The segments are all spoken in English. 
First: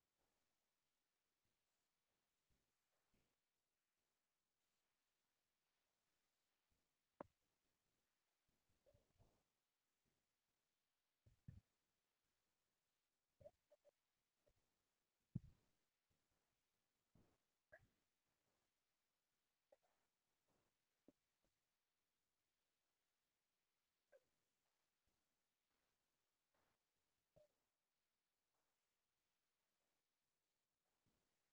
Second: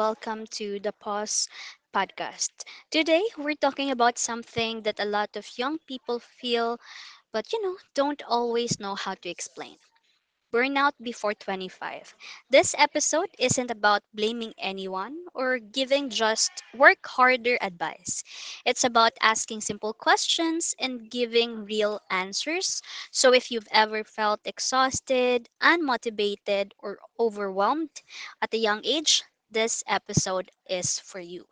welcome to the Pause podcast. Today, we're talking about something that a lot of young people feel, but don't always know how to explain. Burnout Before 25. This episode isn't about blaming anyone or giving just work harder advice. It's about asking simple questions and giving real answers. So if you've ever felt exhausted, unmotivated, or overwhelmed at a young age, this episode is for you.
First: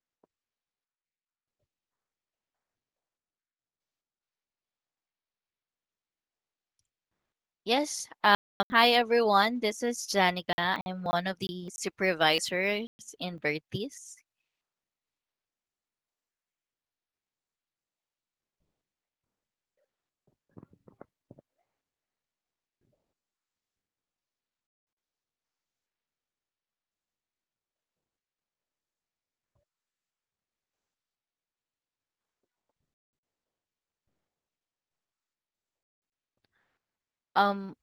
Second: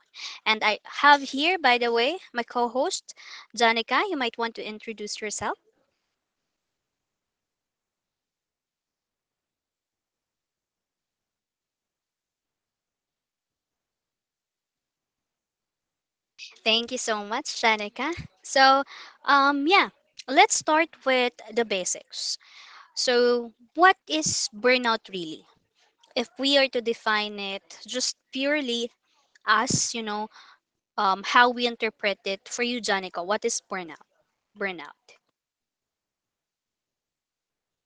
And I have here, by the way, my co host, Janica. You might want to introduce yourself. Yes. Hi, everyone. This is Janica. I'm one of the supervisors in Vertis. Thank you so much, Shanika. So, yeah, let's start with the basics. So, what is burnout really? If we are to define it just purely as, how we interpret it for you, Janica, what is burnout? Burnout. Um,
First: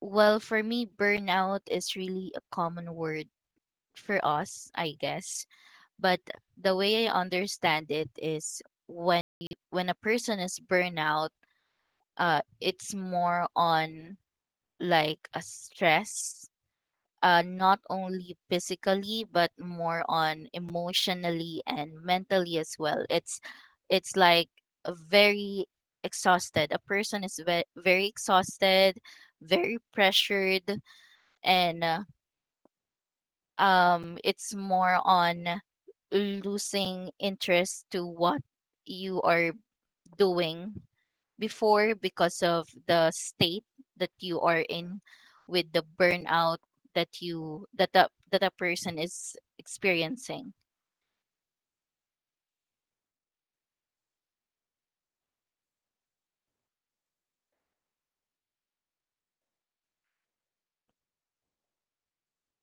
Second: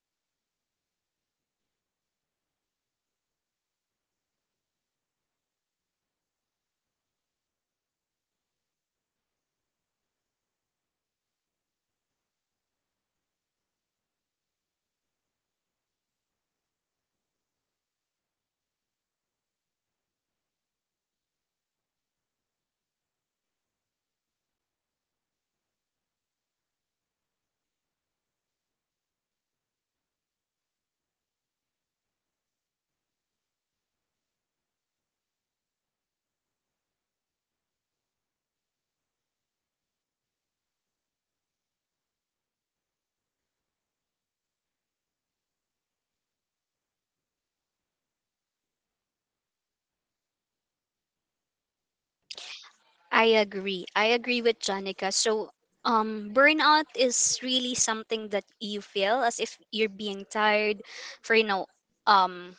well, for me, burnout is really a common word for us, I guess. But the way I understand it is when you, when a person is burnout, it's more on like a stress not only physically but more on emotionally and mentally as well. It's like a very exhausted. A person is very exhausted, very pressured, and it's more on losing interest to what you are doing before because of the state that you are in with the burnout that a person is experiencing. I agree. I agree with Janica. So, burnout is really something that you feel as if you're being tired for, um,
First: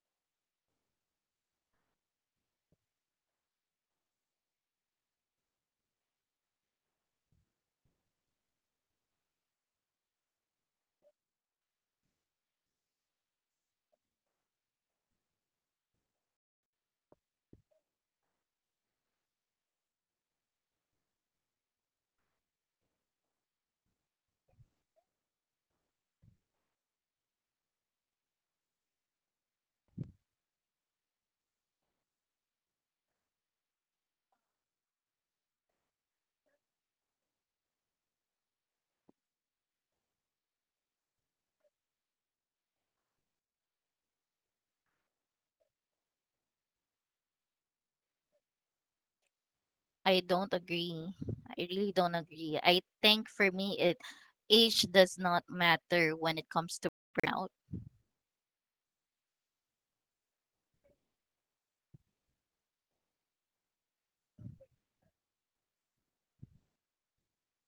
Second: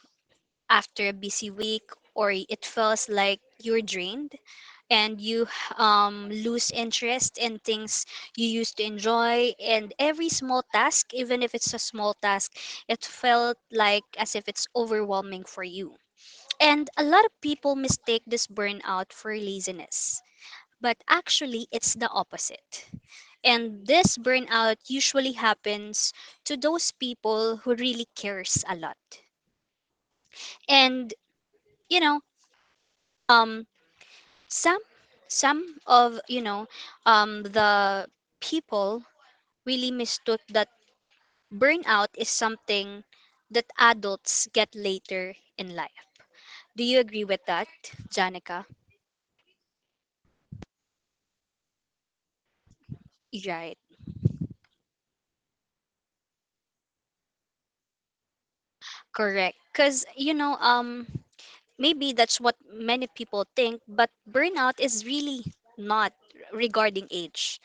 after a busy week, or it feels like you're drained and you, lose interest in things you used to enjoy, and every small task, even if it's a small task, it felt like as if it's overwhelming for you. And a lot of people mistake this burnout for laziness, but actually it's the opposite. And this burnout usually happens to those people who really cares a lot. And, you know um some some of the people really mistook that burnout is something that adults get later in life. Do you agree with that, Janica? I don't agree. I really don't agree. i think for me Right. it age does not matter when it comes to burnout. Correct. Because maybe that's what many people think, but burnout is really not regarding age.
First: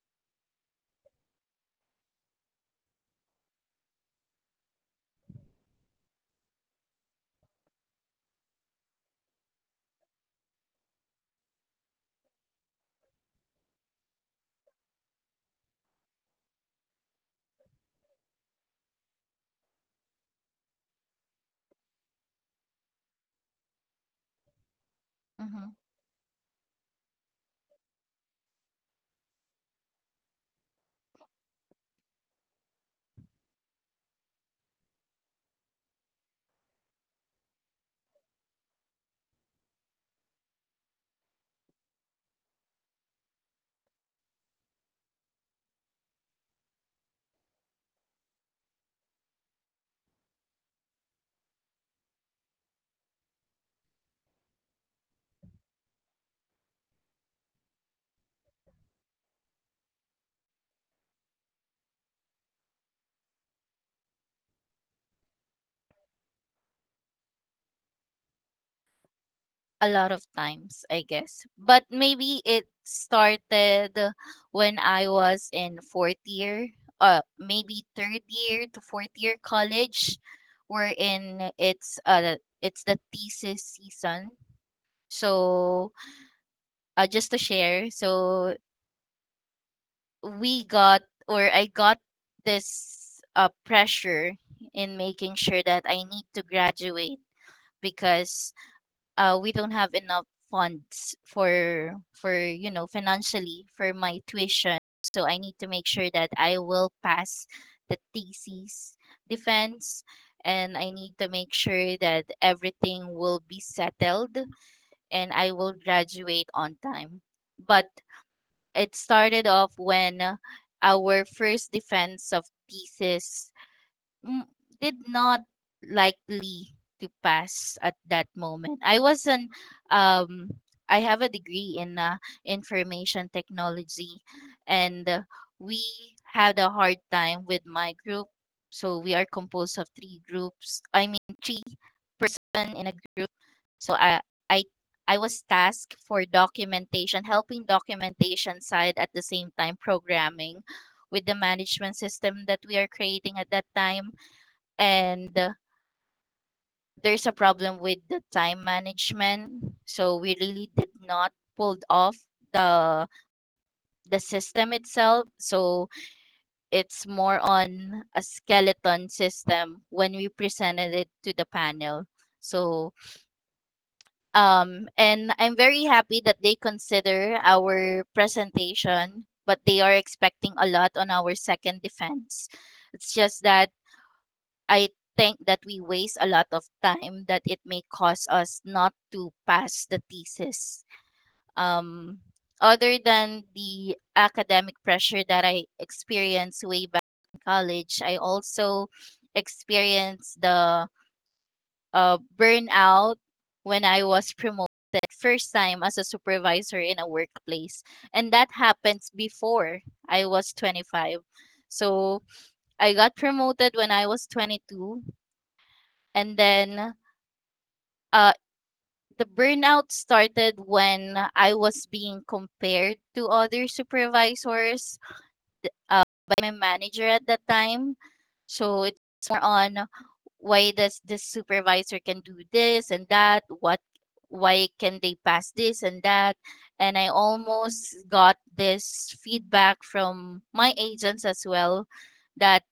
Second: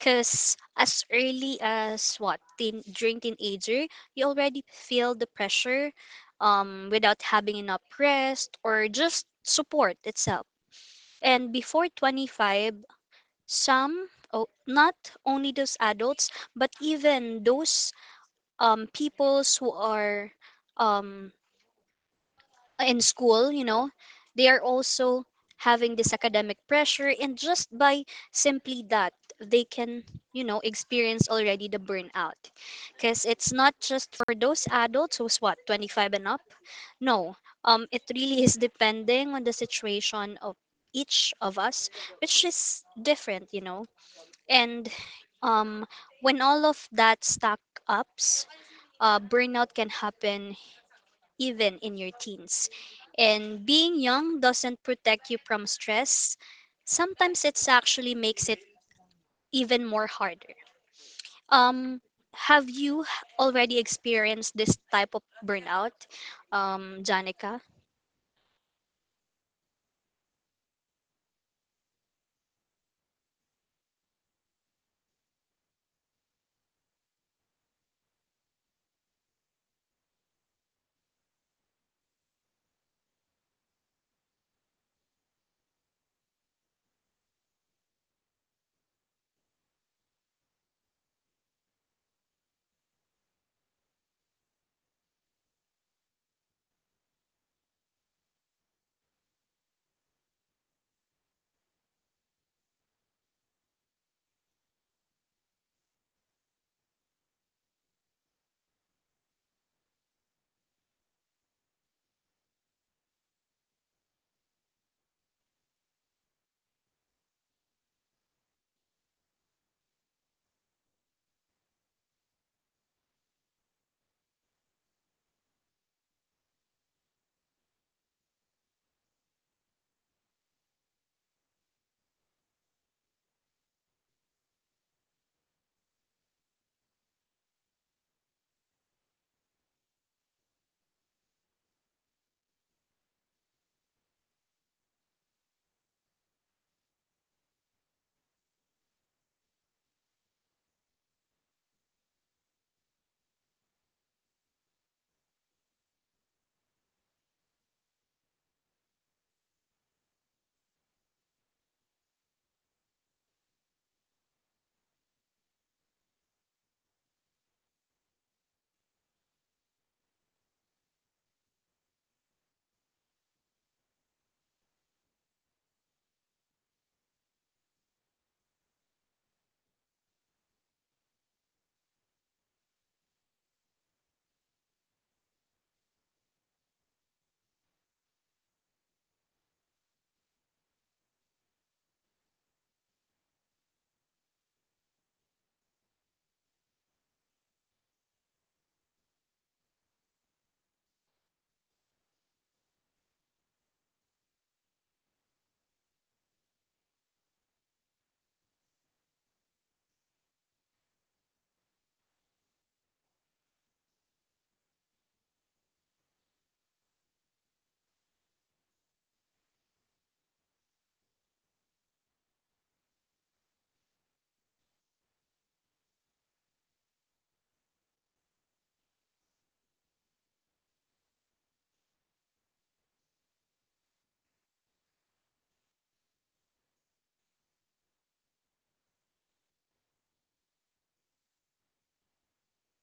Because as early as what, teen, during teenager, you already feel the pressure, without having enough rest or just support itself. And before 25, some, oh, not only those adults, but even those, peoples who are, um, in school, they are also Mhm. having this academic pressure. And just by simply that, they can, experience already the burnout, because it's not just for those adults who's what, 25 and up. No. It really is depending on the situation of each of us, which is different, and, um when all of that stack ups, burnout can happen even in your teens. And being young doesn't protect you from stress. Sometimes it's actually makes it even more harder. Um, have you already experienced this type of burnout, Janica? A lot of times, I guess. But maybe it started when I was in fourth year, maybe third year to fourth year college, wherein it's the thesis season. So just to share, so we got or I got this pressure in making sure that I need to graduate because we don't have enough funds for you know financially for my tuition, so I need to make sure that I will pass the thesis defense, and I need to make sure that everything will be settled and I will graduate on time. But it started off when our first defense of thesis Mm, did not likely to pass at that moment. I was an um I have a degree in information technology, and we had a hard time with my group. So we are composed of three groups. I mean three person in a group. So I I was tasked for documentation, helping documentation side at the same time programming with the management system that we are creating at that time, and there's a problem with the time management. So we really did not pulled off the the system itself. So it's more on a skeleton system when we presented it to the panel. So and I'm very happy that they consider our presentation, but they are expecting a lot on our second defense. It's just that I think that we waste a lot of time that it may cause us not to pass the thesis. Um, Other than the academic pressure that I experienced way back in college, I also experienced the burnout when I was promoted first time as a supervisor in a workplace. And that happens before I was 25. So I got promoted when I was 22. And then uh the burnout started when I was being compared to other supervisors by my manager at that time. So it's more on, why does this supervisor can do this and that? What Why can they pass this and that? And I almost got this feedback from my agents as well, that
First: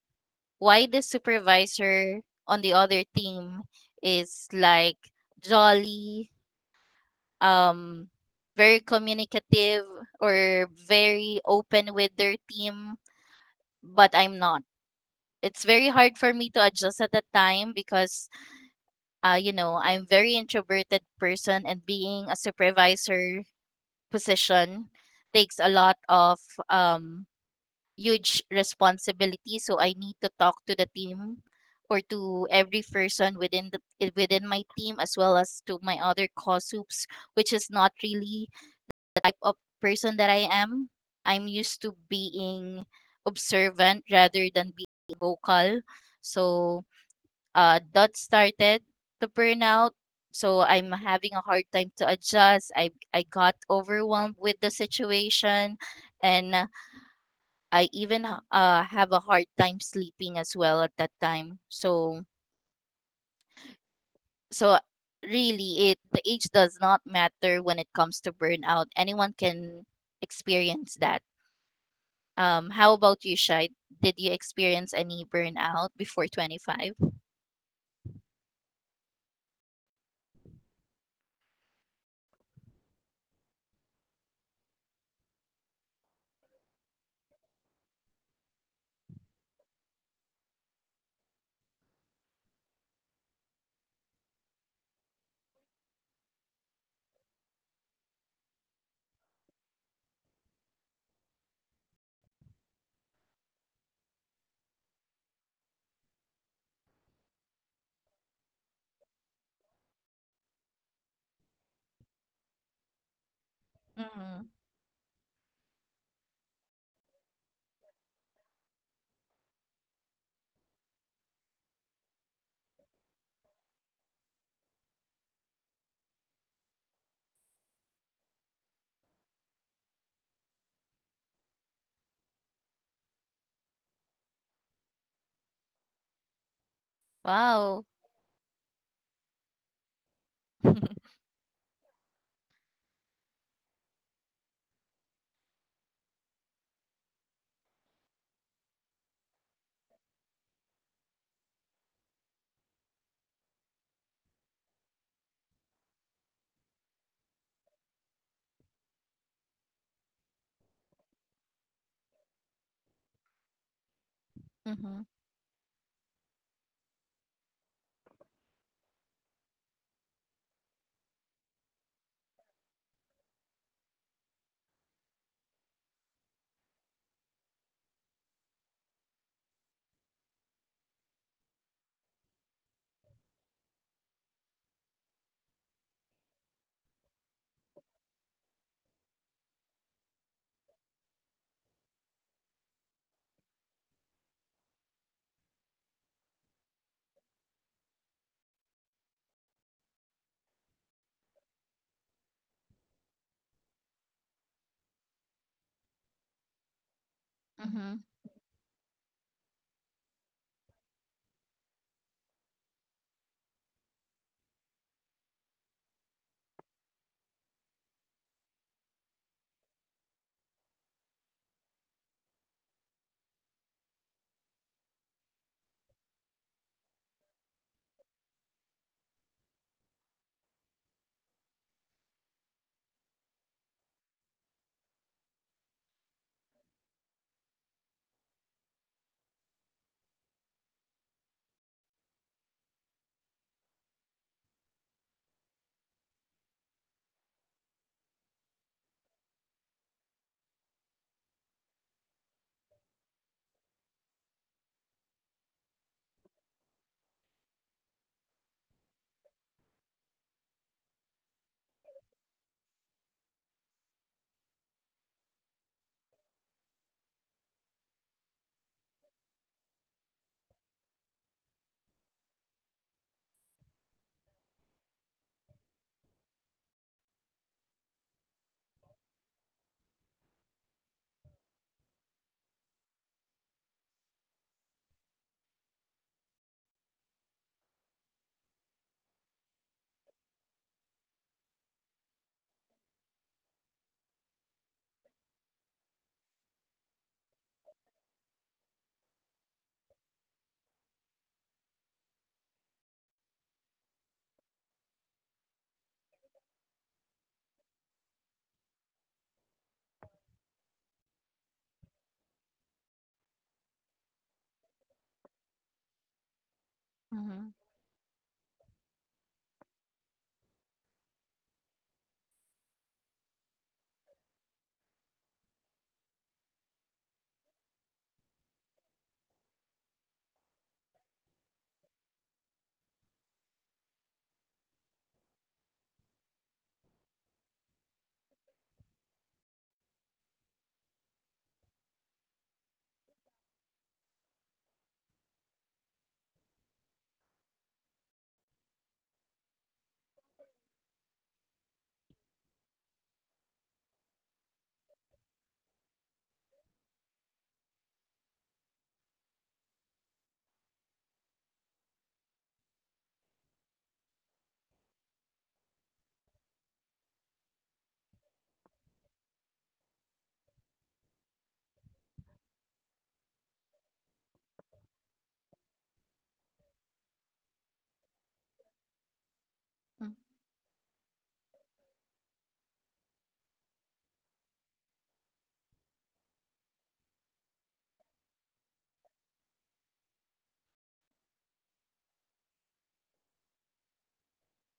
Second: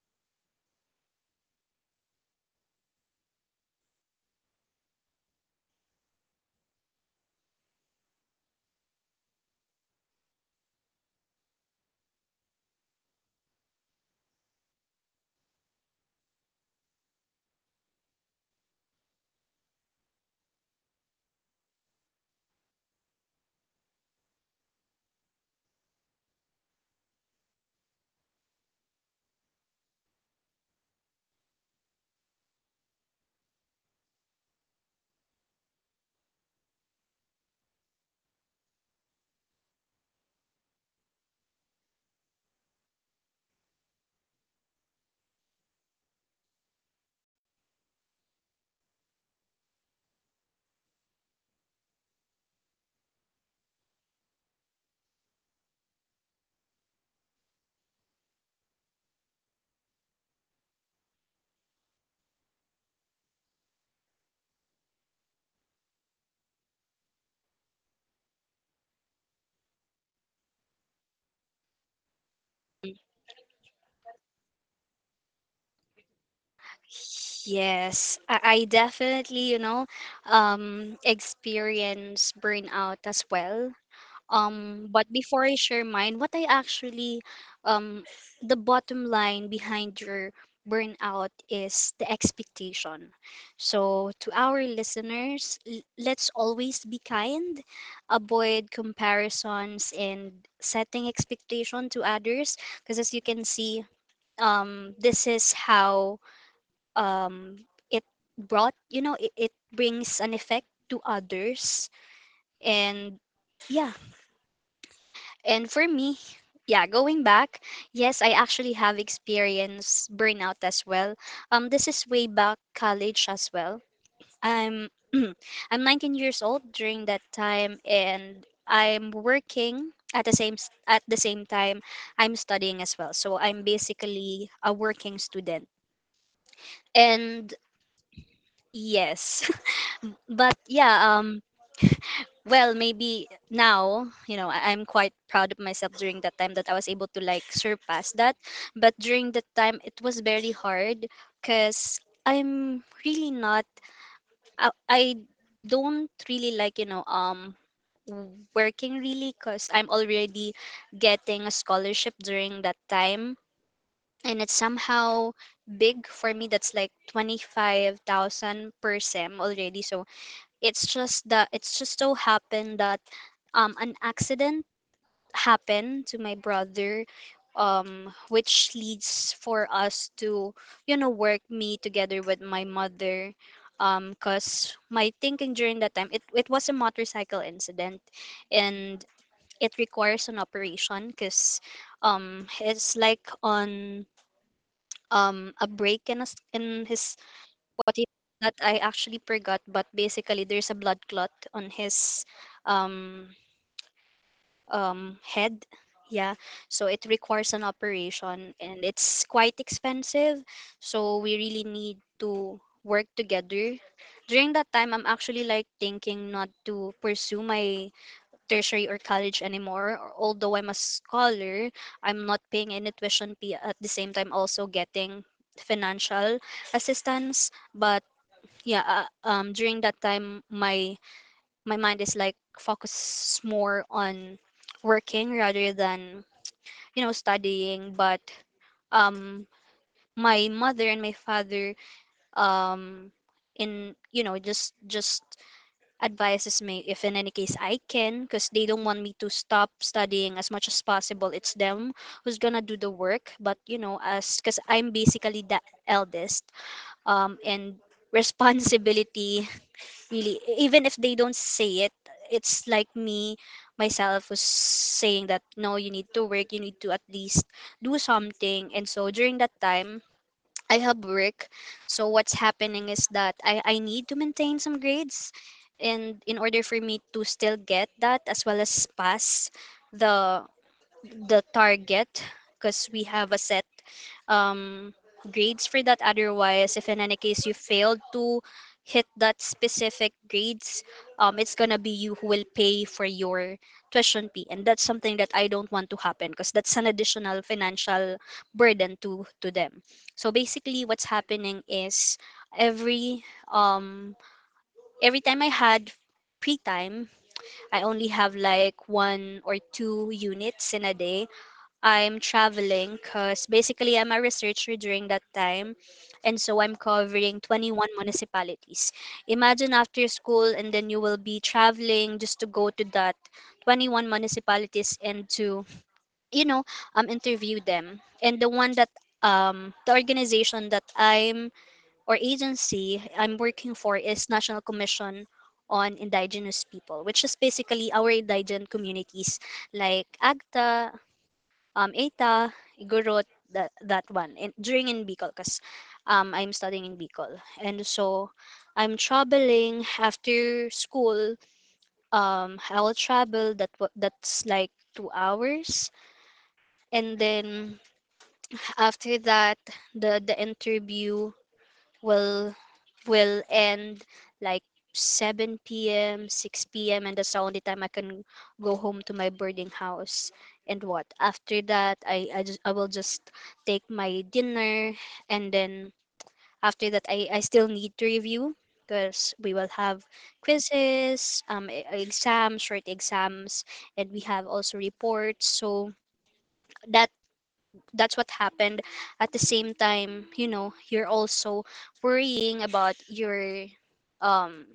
why the supervisor on the other team is like jolly, um, very communicative or very open with their team, but I'm not. It's very hard for me to adjust at that time because, you know, I'm very introverted person, and being a supervisor position takes a lot of um, huge responsibility. So I need to talk to the team or to every person within the within my team as well as to my other co-soups, which is not really type of person that I am. I'm used to being observant rather than being vocal. So that started the burnout. So I'm having a hard time to adjust. I got overwhelmed with the situation, and I even have a hard time sleeping as well at that time. So so really, it the age does not matter when it comes to burnout. Anyone can experience that. How about you, Shai? Did you experience any burnout before 25? Yes, I definitely, experience burnout as well. But before I share mine, um, the bottom line behind your burnout is the expectation. So, to our listeners, let's always be kind, avoid comparisons, and setting expectation to others. Because as you can see, this is how, it brought, you know, it brings an effect to others. And yeah, Mm-hmm. and for me, yeah, going back, yes, I actually have experienced burnout as well. This is way back college as well. I'm I'm 19 years old during that time, and I'm working at the same time I'm studying as well. So I'm basically a working student. And Wow. yes, but yeah, well, maybe now, I'm quite proud of myself during that time that I was able to like surpass that. But during that time, it was very hard, because i'm really not I don't really like, working, really. Because I'm already getting a scholarship during that time, and it's Mm-hmm. somehow big for me, that's like 25,000 per sem already. So it's just that, it's just so happened that, an accident happened to my brother, which leads for us to, work, me together with my mother, cuz my thinking during that time, it was a motorcycle incident. And it requires an operation, cuz it's like on, a break in in his, what he that I actually forgot, but basically there's a blood clot on his, um head. Yeah. So it requires an Mm-hmm. operation and it's quite expensive. So we really need to work together. During that time, I'm actually like thinking not to pursue my tertiary or college anymore. Although I'm a scholar, I'm not paying any tuition fee, at the same time also getting financial assistance. But yeah, during that time, my mind is like focused more on working rather than, studying. But, um my mother and my father, um in you know just advises me if in any case I can, because they don't want me to stop studying. As much as possible, it's them who's gonna do the work. But, you know as because I'm basically the eldest, and responsibility, really. Even if they don't say it, it's like me myself was saying that, no, you need to work, you need to at least do something. And so during that time, I help work. So what's happening is that, I need to maintain some grades. And in order for me to still get that, as well as pass the the target, because we have a set, um, grades for that. Otherwise, if in any case you failed to hit that specific grades, it's gonna be you who will pay for your tuition fee, and that's something that I don't want to happen, because that's an additional financial burden to, them. So basically, what's happening is, every um, every time I had free time, I only have like one or two units in a day, I'm traveling, because basically I'm a researcher during that time. And so I'm covering Mm-hmm. 21 municipalities. Imagine, after school, and then you will be traveling just to go to that 21 municipalities, and to, you know, interview them. And the organization that I'm or agency I'm working for, is National Commission on Indigenous People, which is basically our indigent communities like AGTA, ETA, Igorot, that one, and during in Bicol, because, I'm studying in Bicol. And so I'm traveling after school. I'll travel that, that's like 2 hours, and then after that, the interview will will end like 7 p.m., 6 p.m., and that's the only time I can go home to my boarding house. And what? After that, I will just take my dinner. And then after that, I still need to review, because we will have Mm. quizzes, exams, short exams, and we have also reports. So that that's what happened. At the same time, you're also worrying about your, um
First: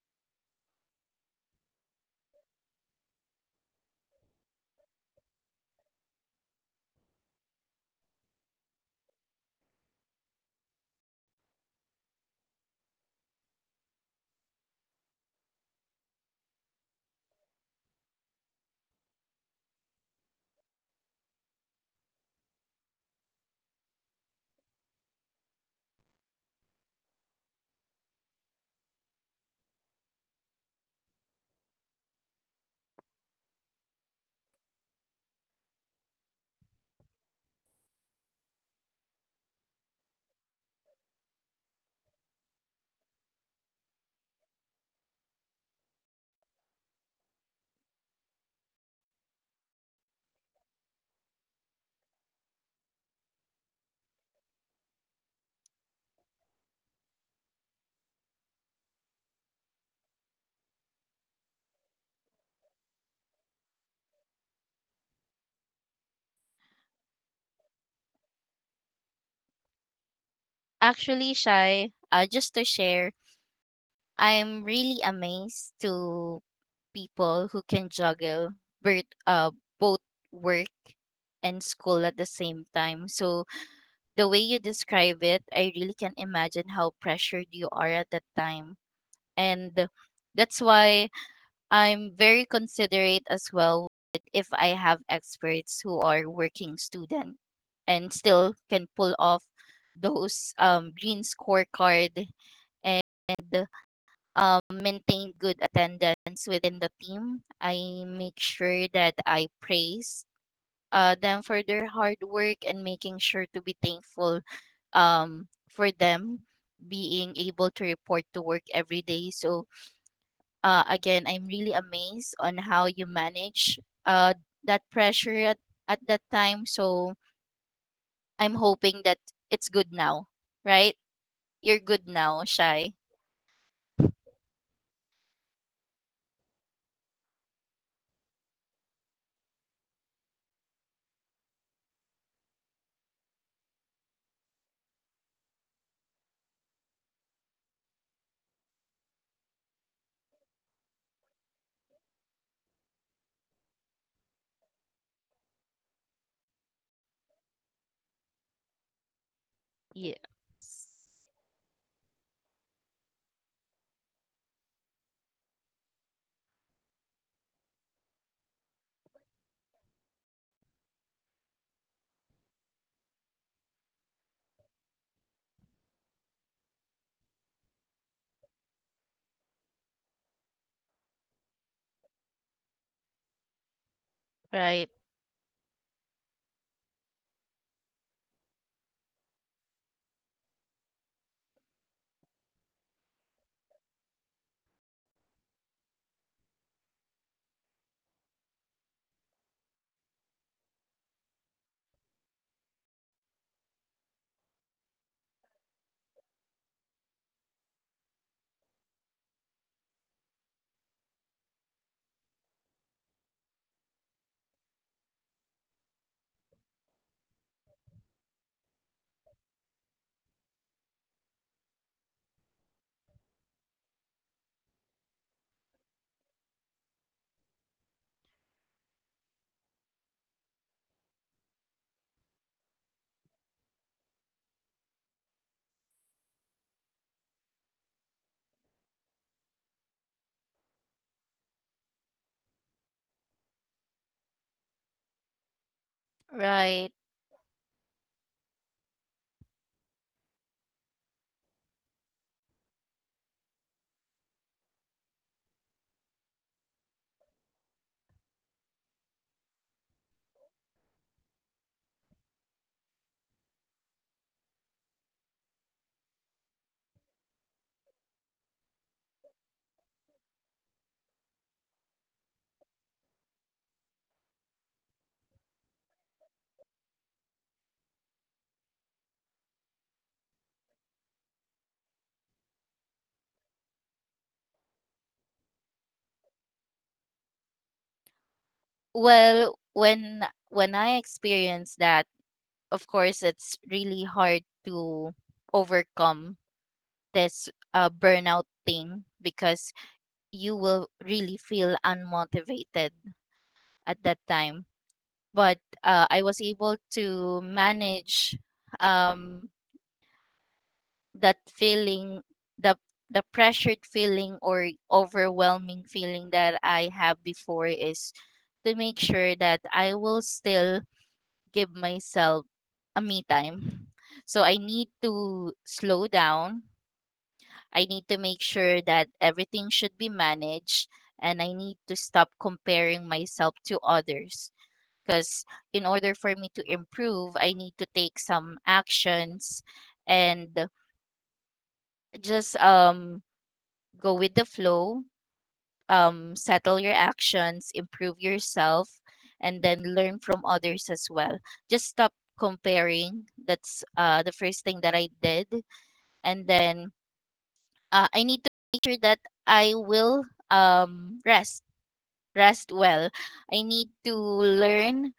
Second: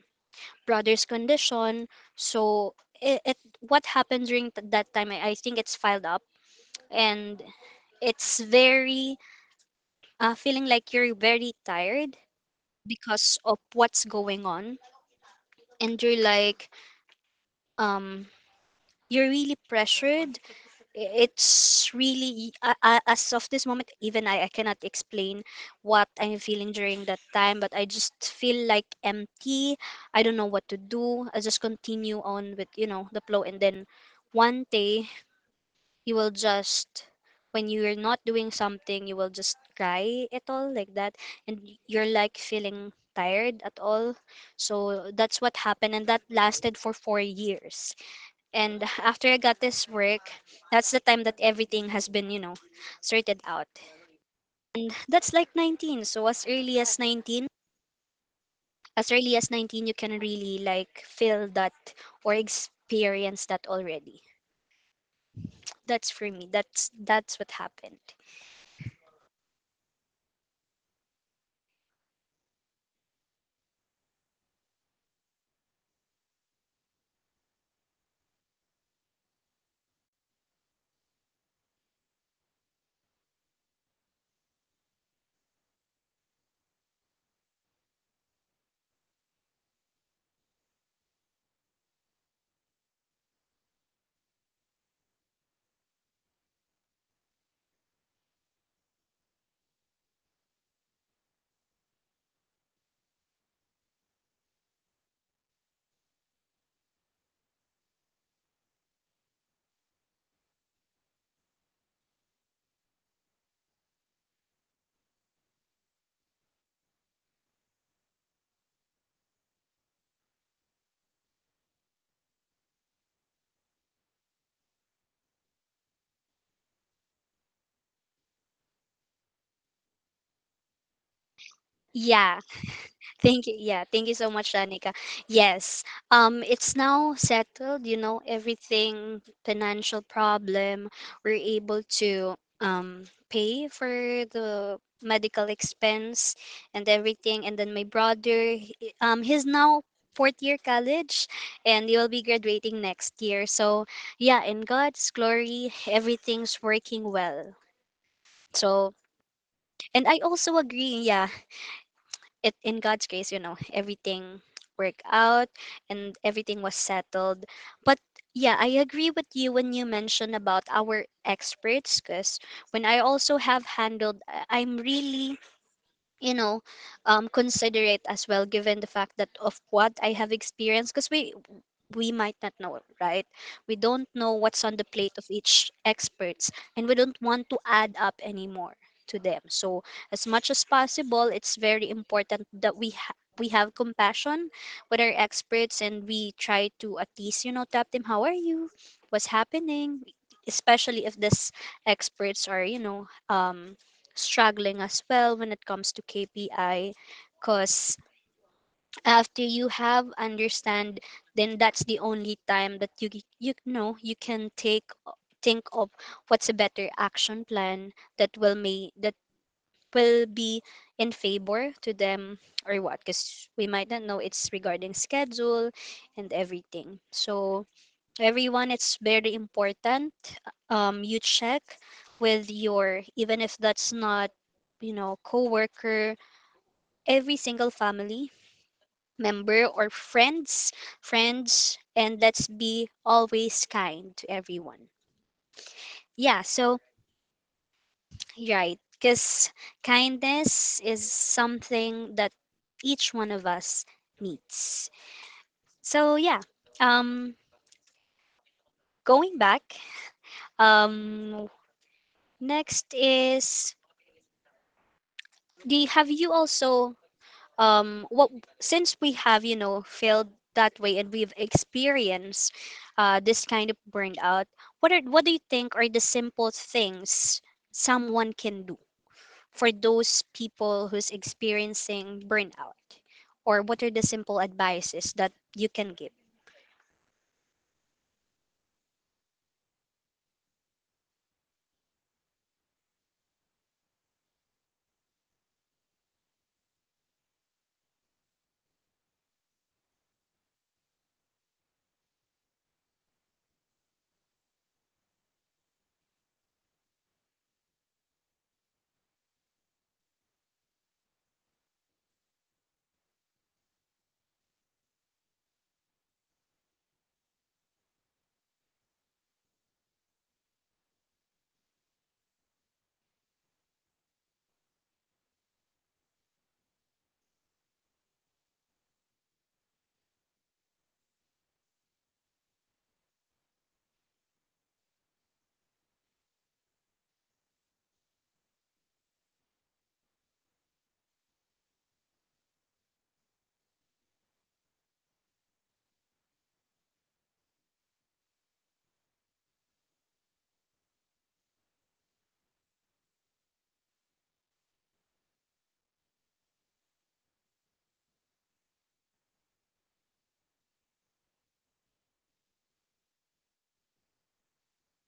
brother's condition. So, it what happened during that time, I think, it's filed up, and it's very, feeling like you're very tired because of what's going on. And you're like, um you're really pressured. It's really, as of this moment, even I cannot explain what I'm feeling during that time, but I just feel like empty. I don't know what to do. I just continue on with, the flow. And then one day, you will just when you're not doing something, you will just cry at all like that. And you're like feeling tired at all. So that's what happened, and that lasted for 4 years. And after I got this work, that's the time that everything has been, sorted out. And that's like 19. So as early as 19, as early as 19, you can really like feel that or experience that already. That's for me. That's, what happened. Actually, Shai, just to share, I'm really amazed to people who can juggle birth, uh, both work and school at the same time. So the way you describe it, I really can imagine how pressured you are at that time. And that's why I'm very considerate as well with if I have experts who are working student and still can pull off those green scorecard, and maintain good attendance within the team. I make sure that I praise them for their hard work and making sure to be thankful for them being able to report to work every day. So again, I'm really amazed on how you manage uh, that pressure at that time. So I'm hoping that it's good now, right? You're good now, Yeah. Shy. Thank you. Yeah, thank you so much, Shanika. Yes. It's now settled, everything, financial problem. We're able to, pay for the medical expense and everything. And then my brother, he's now fourth year college, and he will be graduating next year. So yeah, in God's glory, everything's working well. So, and Yes. I also agree, yeah, it in God's grace, everything worked out and everything was settled. But yeah, I agree with you when you mention about our experts, because when I also have handled, I'm really, you know, considerate as well, given the fact that of what I have experienced. Because we might not know, right? We don't know what's on Right. the plate of each experts, and we don't want to add up anymore to them. So as much as possible, it's very important that we have compassion with our experts, and we try to at least, you know, tap them. How are you? What's happening? Especially if this experts are, you know, struggling as well when it comes to KPI. Because after you have understand, then that's the only time that you know you can take think of what's a better action plan that will may that will be in favor to them or what. Because we might not know, it's regarding schedule and everything. So everyone, it's very important you check with your, even if that's not, you know, coworker, every single family member or friends. And let's be always kind to everyone, yeah. So Right. right, because kindness is something that each one of us needs. So yeah, um going back, um next is the have you also, what since we have, you know, failed that way, and we've experienced this kind of burnout, what do you think are the simple things someone can do for those people who's experiencing burnout? Or what are the simple advices that you can give? Well, when I experienced that, of course, it's really hard to overcome this burnout thing because you will really feel unmotivated at that time. But I was able to manage um, that feeling. The the pressured feeling or overwhelming feeling that I have before is to make sure that I will still give myself a me time. So I need to slow down. I need to make sure that everything should be managed, and I need to stop comparing myself to others because in order for me to improve, I need to take some actions and just go with the flow, um, settle your actions, improve yourself and then learn from others as well. Just stop comparing. That's the first thing that I did. And then I need to make sure that I will um, rest well. I need to learn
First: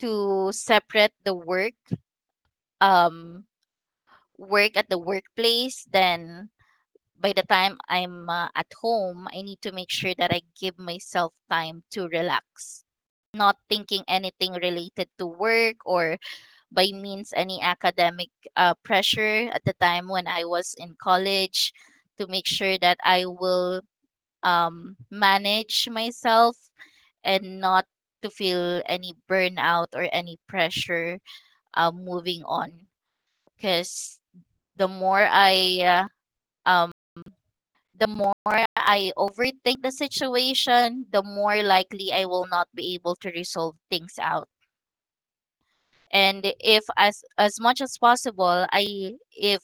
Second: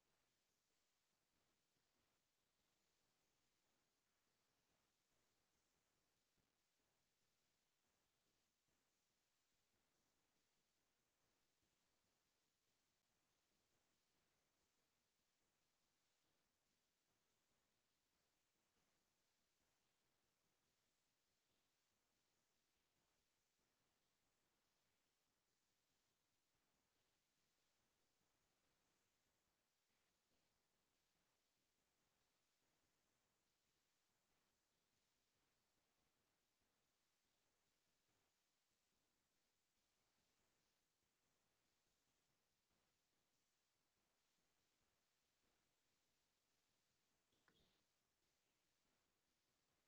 to separate the work um work at the workplace, then by the time I'm at home, I need to make sure that I give myself time to relax, not thinking anything related to work or by means any academic pressure at the time when I was in college, to make sure that I will manage myself and not to feel any burnout or any pressure moving on, because the more I uh, um the more I overthink the situation, the more likely I will not be able to resolve things out. And if as as much as possible, I if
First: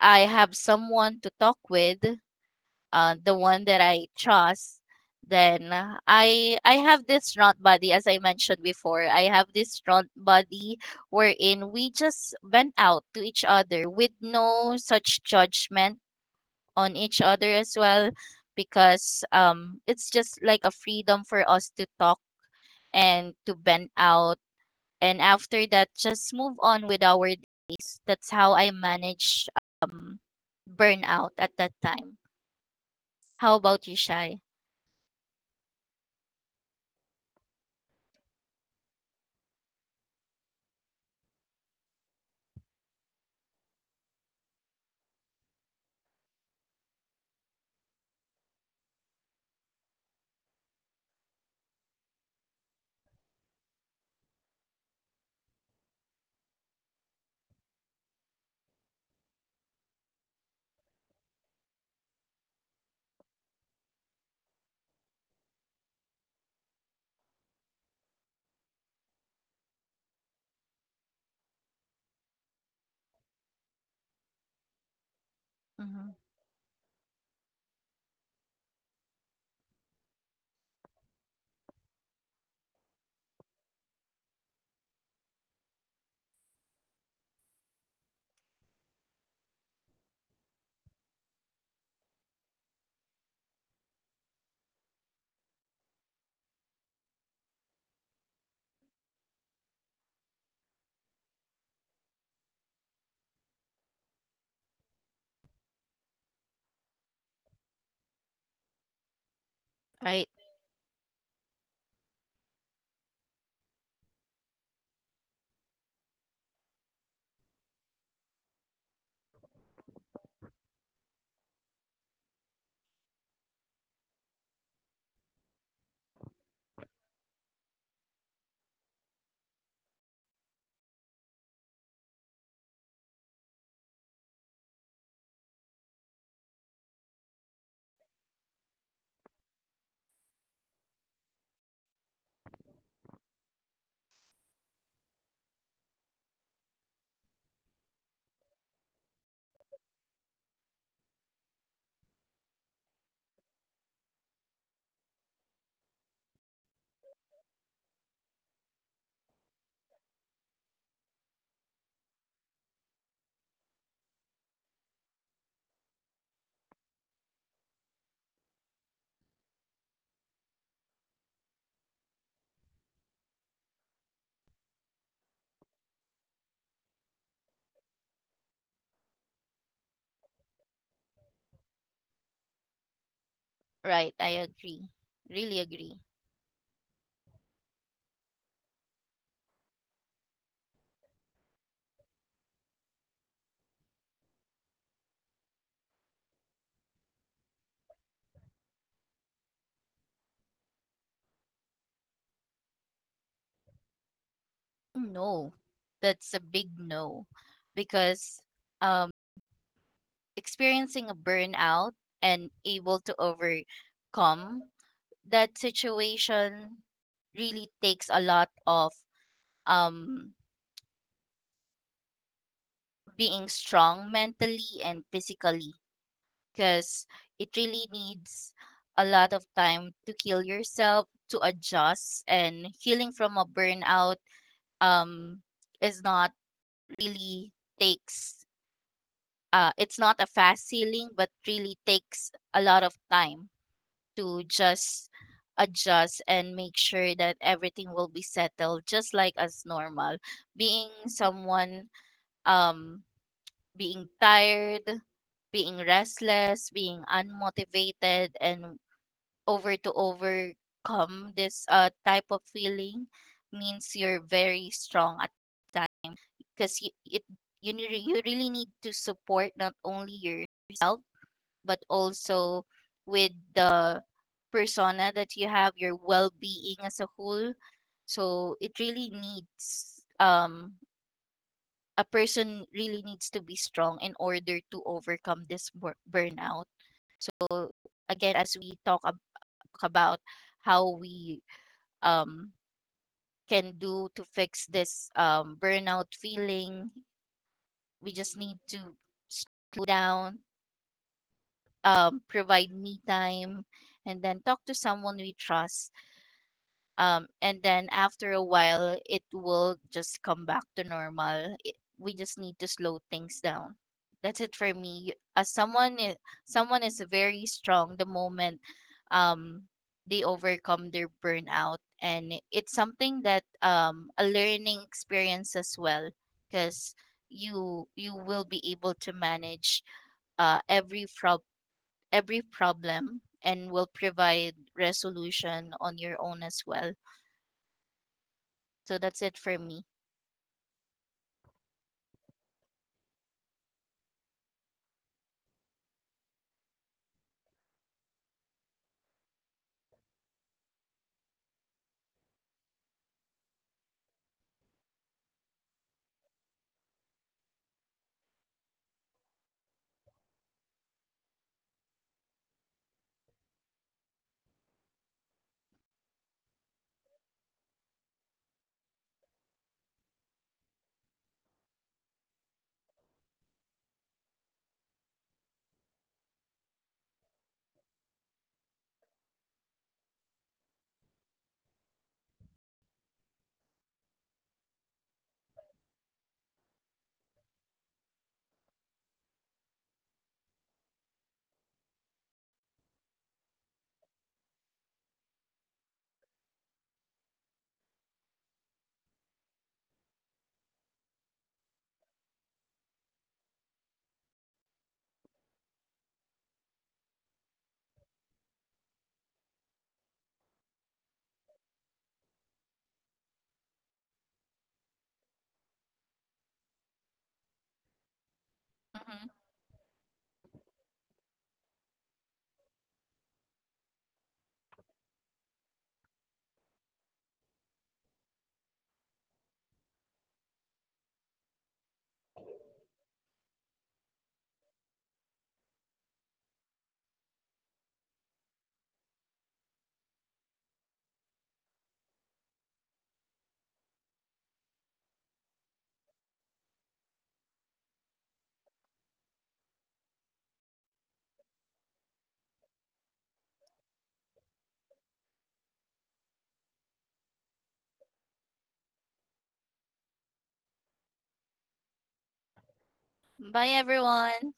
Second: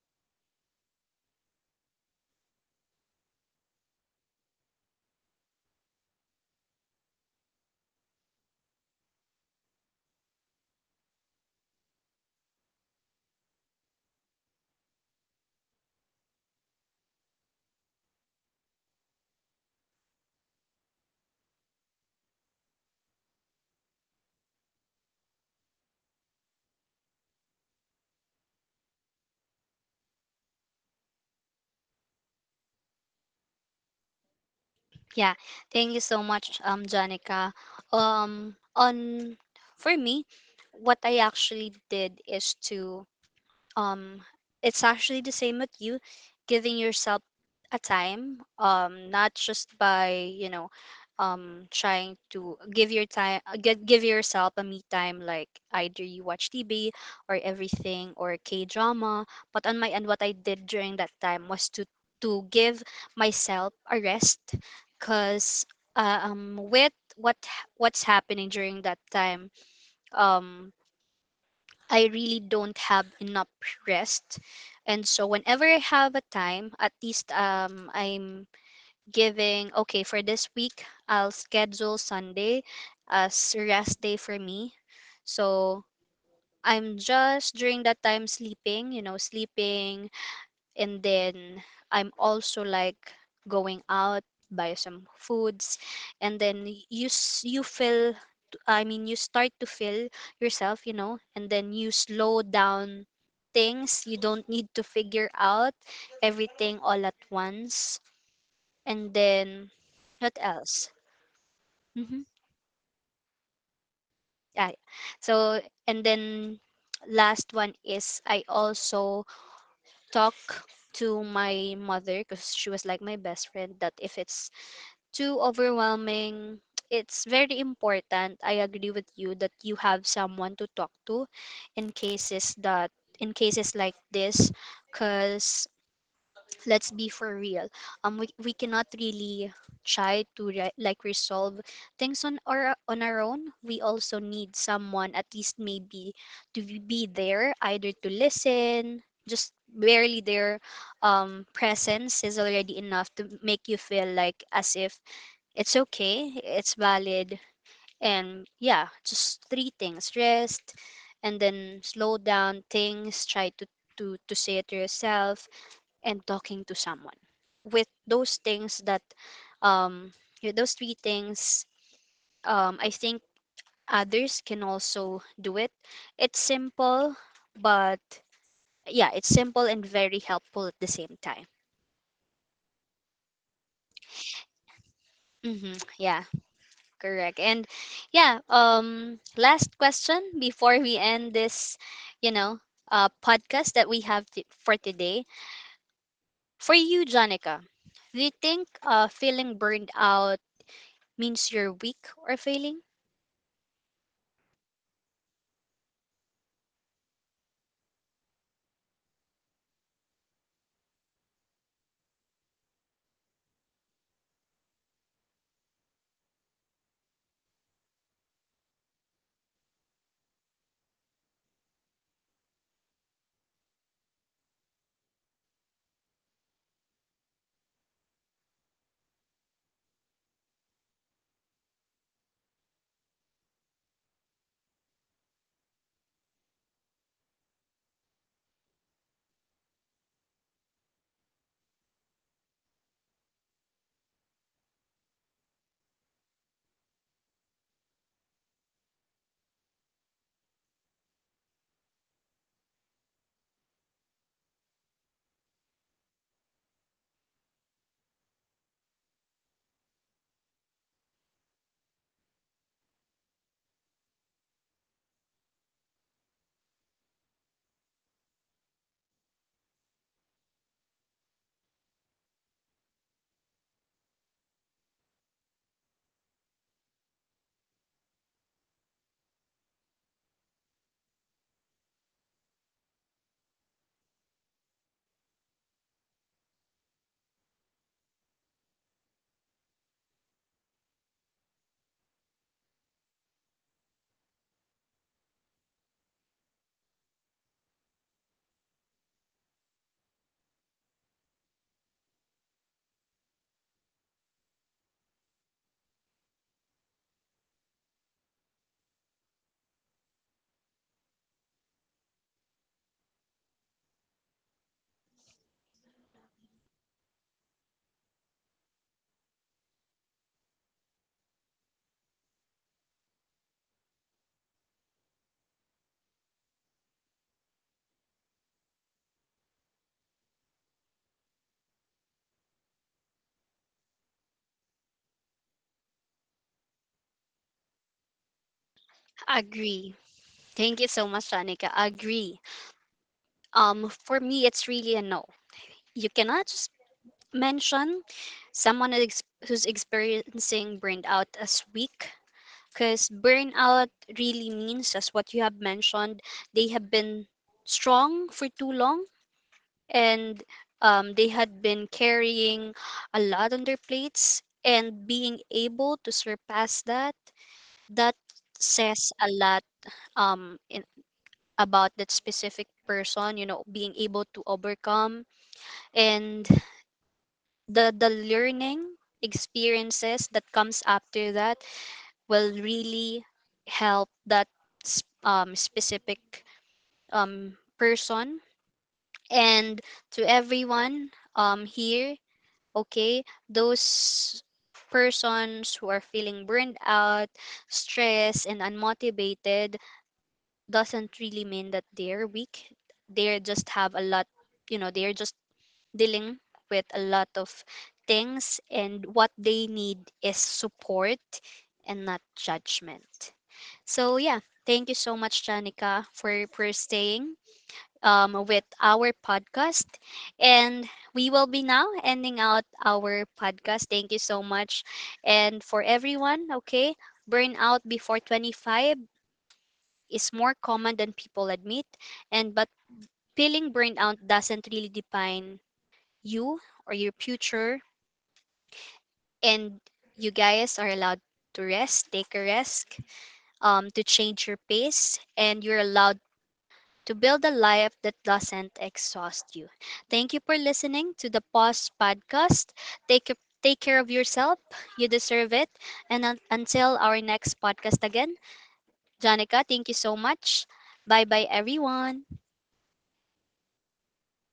I have someone to talk with, the one that I trust, then I have this strong body. As I mentioned before, I have this strong body wherein we just vent out to each other with no such judgment on each other as well, because it's just like a freedom for us to talk and to vent out, and after that just move on with our days. That's how I manage um burnout at that time. How about you, Shy? Yeah, thank you so much, Janica. On for me, what I actually did is to um it's actually the same with you, giving yourself a time, not just by, you know, trying to give your time, give yourself a me time, like either you watch tv or everything or k drama. But on my end, what I did during that time was to give myself a rest, because with what's happening during that time, um I really don't have enough rest. And so whenever I Hmm. have a time, at least I'm giving, okay, for this week I'll schedule Sunday as rest day for me. So I'm just during that time sleeping, you know, sleeping, and then I'm also like going out, buy some foods, and then you feel, I mean, you start to feel yourself, you know, and then you slow down things. You don't need to figure out everything all at once. And then Right. what else? Mm-hmm. Yeah. So and then last one is I also talk to my mother, because she was like my best friend, that if it's too overwhelming, it's very important. I agree with you that you have someone to talk to in cases that in cases like this. Because let's be for real, we cannot really try to resolve things on our own. We also need someone, at least maybe to be there, either to listen. Just barely their, presence is already enough to make you feel like as if it's okay, it's valid. And yeah, just three things: rest, and then slow down things, to say it to yourself, and talking to someone. With those things that, um, with those three things, I think others can also do it. It's simple, but yeah, it's simple and very helpful at the same time. Right, I agree. Really Mm-hmm. agree. Yeah. Correct. And yeah, last question before we end this, you know, podcast that we have for today. For you, Janica, do you think feeling burned out means you're weak or failing? No, that's a big no. Because um experiencing a burnout and able to overcome that situation really takes a lot of um being strong mentally and physically, because it really needs a lot of time to heal yourself, to adjust. And healing from a burnout um is not really takes it's not a fast healing, but really takes a lot of time to just adjust and make sure that everything will be settled just like as normal. Being someone um being tired, being restless, being unmotivated and overcome this type of feeling means you're very strong. Because you it you, ne- you really need to support not only yourself, but also with the persona that you have, your well-being as a whole. So it really needs um, a person really needs to be strong in order to overcome this burnout. So again, as we talk about how we um can do to fix this burnout feeling, we just need to slow down, provide me time, and then talk to someone we trust. And then after a while, it will just come back to normal. We just need to slow things down. That's it for me. Someone is very strong the moment um, they overcome their burnout, and it's something that a learning experience as well, because you will be able to manage uh, every prob every problem and will provide resolution on your own as well. So that's it for me. Agree. Thank you so much, Janica. Agree. Um, for me it's really a no. You cannot just mention someone who's experiencing burned out as weak, because burnout really means, as what you have mentioned, they have been strong for too long, and, they had been carrying a lot on their plates, and being able to surpass that, that says a lot, in, about that specific person, you know, being able to overcome. And the learning experiences that comes after that will really help that specific, person. And to everyone, here, okay, those persons who are feeling burned out, stressed and unmotivated, doesn't really mean that they're weak. They just have a lot. You know, they're just dealing with a lot of things, and what they need is support and not judgment. So yeah, thank you so much, Janica, for staying, with our Mhm. podcast, and we will be now ending out our podcast. Thank you so much. And for everyone, okay, burnout before 25 is more common than people admit, and but feeling burnout doesn't really define you or your future. And you guys are allowed to rest, take a rest, to change your pace, and you're allowed to build a life that doesn't exhaust you. Thank you for listening to the Pause Podcast. Take a, take care of yourself. You deserve it. And until our next podcast again, Janica, thank you so much. Bye bye, everyone. Bye, everyone.